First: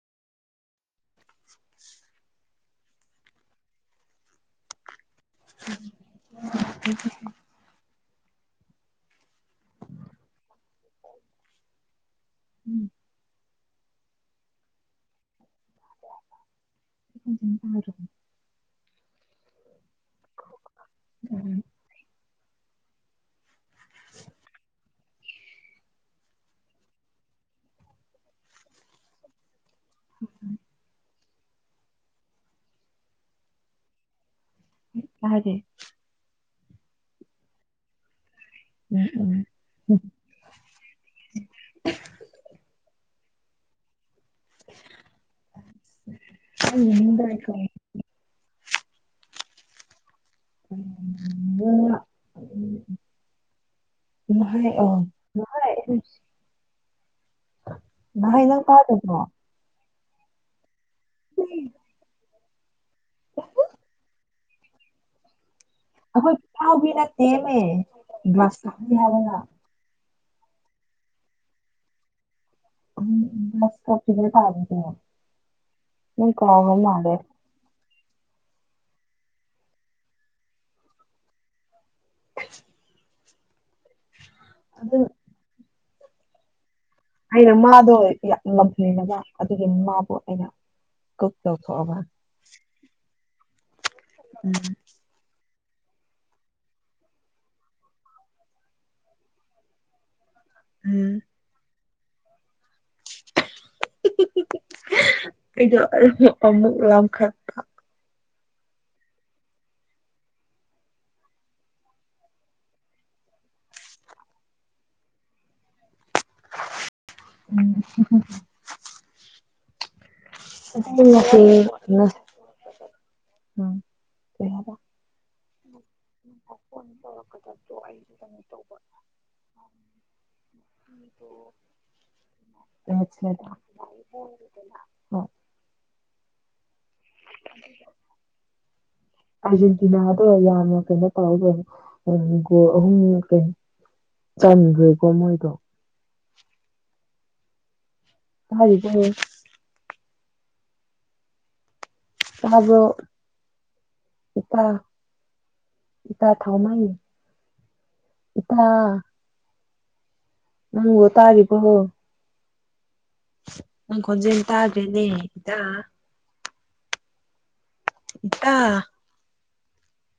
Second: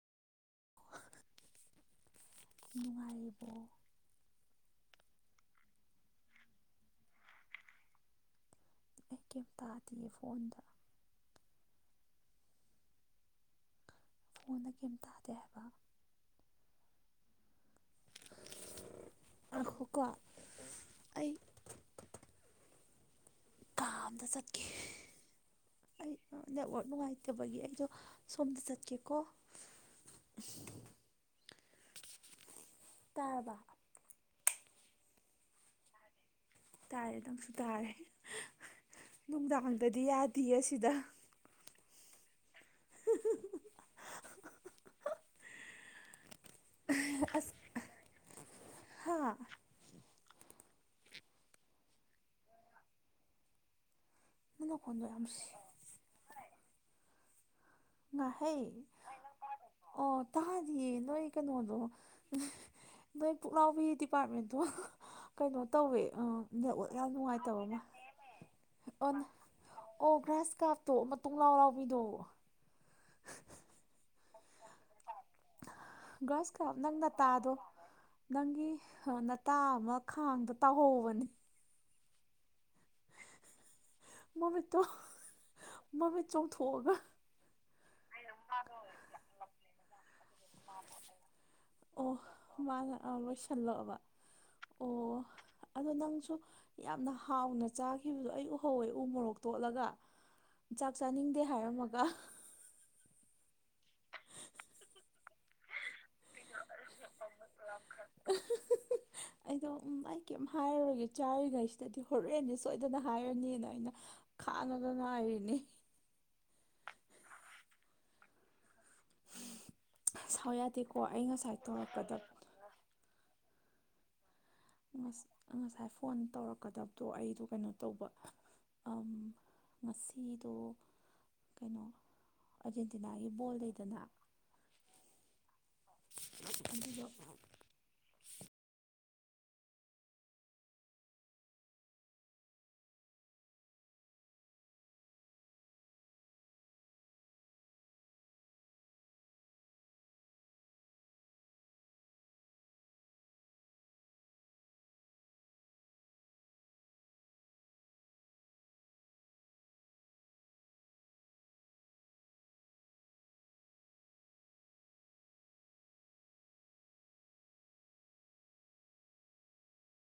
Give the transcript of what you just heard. ꯅꯨꯡꯉꯥꯏꯔꯤꯕꯣ [unintelligible] ꯑꯩ ꯀꯩꯝ ꯇꯥꯗꯦꯌꯦ ꯐꯣꯟꯗ ꯎꯝ ꯐꯣꯟꯗ ꯀꯩꯝ ꯇꯥꯗꯦ ꯍꯥꯏꯕ [unintelligible] ꯑꯈꯨꯀꯣ ꯑꯩ ꯀꯥ ꯑ ꯑꯃꯇ ꯆꯠꯀꯦ ꯑꯩ ꯅꯦꯠꯋꯥꯛ ꯅꯨꯡꯉꯥꯏꯇꯕꯒꯤ ꯑꯩꯗꯣ ꯁꯣꯝꯗ ꯆꯠꯀꯦꯀꯣ ꯎꯝ ꯇꯥꯕ ꯑꯗꯨ ꯇꯥꯔꯦ ꯅꯪꯁꯨ ꯇꯥꯔꯦ ꯎꯝ ꯎꯝ ꯑꯩ ꯅꯨꯡꯗꯥꯡꯗꯗꯤ ꯌꯥꯗꯦꯌꯦ ꯑꯁꯤꯗ [inaudible] [unintelligible] ꯃꯅꯤꯡꯗ ꯑꯁ ꯀꯩ ꯍꯥꯥ ꯎꯝ ꯎꯝ ꯅꯪ ꯅꯈꯣꯟꯗꯣ ꯌꯥꯝ ꯁꯤ ꯑꯣꯥꯏ ꯉꯍꯩ ꯇꯥꯗꯕ꯭ꯔꯣ ꯑꯣ ꯇꯥꯗꯤꯌꯦ ꯅꯣꯏ ꯀꯩꯅꯣꯗꯣ ꯑꯩꯈꯣꯏ ꯅꯣꯏ ꯄꯨ ꯂꯎꯕꯤ ꯗꯤꯄꯥꯔꯃꯦꯟꯇꯕꯨ ꯀꯩꯅꯣ ꯇꯧꯋꯦ ꯅ ꯐꯥꯎꯕꯤ ꯌꯥꯝ ꯅꯠꯇꯦꯃꯦ ꯅꯨꯡꯉꯥꯏꯇꯕ ꯑꯃ ꯒ꯭ꯂꯥꯁ ꯀꯞꯅꯤ ꯍꯥꯏꯕꯅ ꯑꯣ ꯑꯣ ꯒ꯭ꯔꯥꯁ ꯀꯥꯞꯇꯣ ꯃꯇꯨꯡ ꯂꯥꯎ ꯂꯥꯎꯕꯤꯗꯣ ꯀꯆꯒꯦ ꯄꯥꯃꯤ ꯇꯣ ꯒ꯭ꯔꯥꯁ ꯀ꯭ꯔꯥꯞ ꯅꯪꯅ ꯇꯥꯗꯣ ꯅꯪꯒꯤ ꯅꯇꯥ ꯑꯃ ꯈꯥꯡꯗ ꯇꯥꯎꯍꯧꯕꯅꯤ [inaudible] ꯃꯃꯤꯠꯇꯣ ꯑꯗꯨ ꯃꯃꯤꯠ ꯆꯣꯡꯊꯣꯛꯑꯒ ꯑꯩꯅ ꯃꯥꯗꯣ ꯌꯥꯝ ꯉꯝꯍꯜꯒ ꯑꯗꯨꯒꯤ ꯃꯥꯕꯨ ꯑꯩꯅ ꯀꯨꯛ ꯇꯧꯊꯣꯛꯑꯕ ꯑꯣ ꯃꯥꯅ ꯂꯣꯏꯁꯤꯜꯂꯛꯑꯕ ꯎꯝ ꯑꯣ ꯑꯗꯣ ꯅꯪꯁꯨ ꯌꯥꯝꯅ ꯍꯥꯎꯅ ꯆꯥꯈꯤꯕꯗꯣ ꯑꯩ ꯎ ꯍꯧꯋꯦ ꯎ ꯃꯣꯔꯣꯛ ꯇꯣꯠꯂꯒ ꯆꯥꯛ ꯆꯥꯅꯤꯡꯗꯦ ꯍꯥꯏꯔꯝꯃꯒ ꯑꯩꯗ ꯑꯃꯃꯨꯛ ꯂꯪꯈꯥ [inaudible] ꯑꯩꯗꯣ ꯎꯝ ꯑꯩ ꯀꯩꯝ ꯍꯥꯏꯔꯨꯔꯒꯦ ꯆꯥꯔꯤꯉꯩꯁꯤꯗꯗꯤ ꯍꯣꯔꯛꯑꯦꯅꯦ ꯁꯣꯏꯗꯅ ꯍꯥꯏꯔꯅꯤꯅ ꯑꯩꯅ ꯈꯪꯉꯒ ꯉꯥꯢꯔꯤꯅꯦ ꯎꯝ ꯁꯥꯎ ꯌꯥꯗꯦꯀꯣ ꯑꯩ ꯉꯁꯥꯏ ꯇꯧꯔꯛꯀꯗꯕ [inaudible] ꯉꯁꯥꯏ ꯐꯣꯟ ꯇꯧꯔꯛꯀꯗꯕꯗꯣ ꯑꯩꯗꯣ ꯀꯩꯅꯣ ꯇꯧꯕ ꯑꯝ ꯉꯁꯤꯗꯣ ꯀꯩꯅꯣ ꯑꯔꯖꯦꯟꯇꯤꯅꯥꯒꯤ ꯃꯦꯠꯁꯅꯦꯗ ꯕꯣꯜ ꯂꯩꯗꯅ ꯑꯗꯨꯗꯣ ꯑꯥꯔꯖꯦꯟꯇꯤꯅꯥꯗꯣ ꯌꯥꯝꯅ ꯀꯩꯅꯣ ꯇꯧꯔꯗꯣꯏꯅꯦ ꯑꯝ ꯒꯣꯜ ꯑꯍꯨꯝ ꯀꯩꯅꯣ ꯆꯥꯟꯒ꯭ꯔꯦꯀꯣ ꯃꯣꯏꯗꯣ ꯍꯥꯏꯕꯤ [inaudible] ꯇꯥꯕ꯭ꯔꯣ ꯏꯇꯥ ꯏꯇꯥ ꯊꯥꯎꯃꯥꯏ ꯢꯇꯥ ꯅꯪꯕꯨ ꯇꯔꯤꯕꯣ ꯅꯪ ꯈꯣꯟꯖꯦꯜ ꯇꯥꯗꯔꯦꯅꯦ ꯢꯇꯥ ꯏꯇꯥ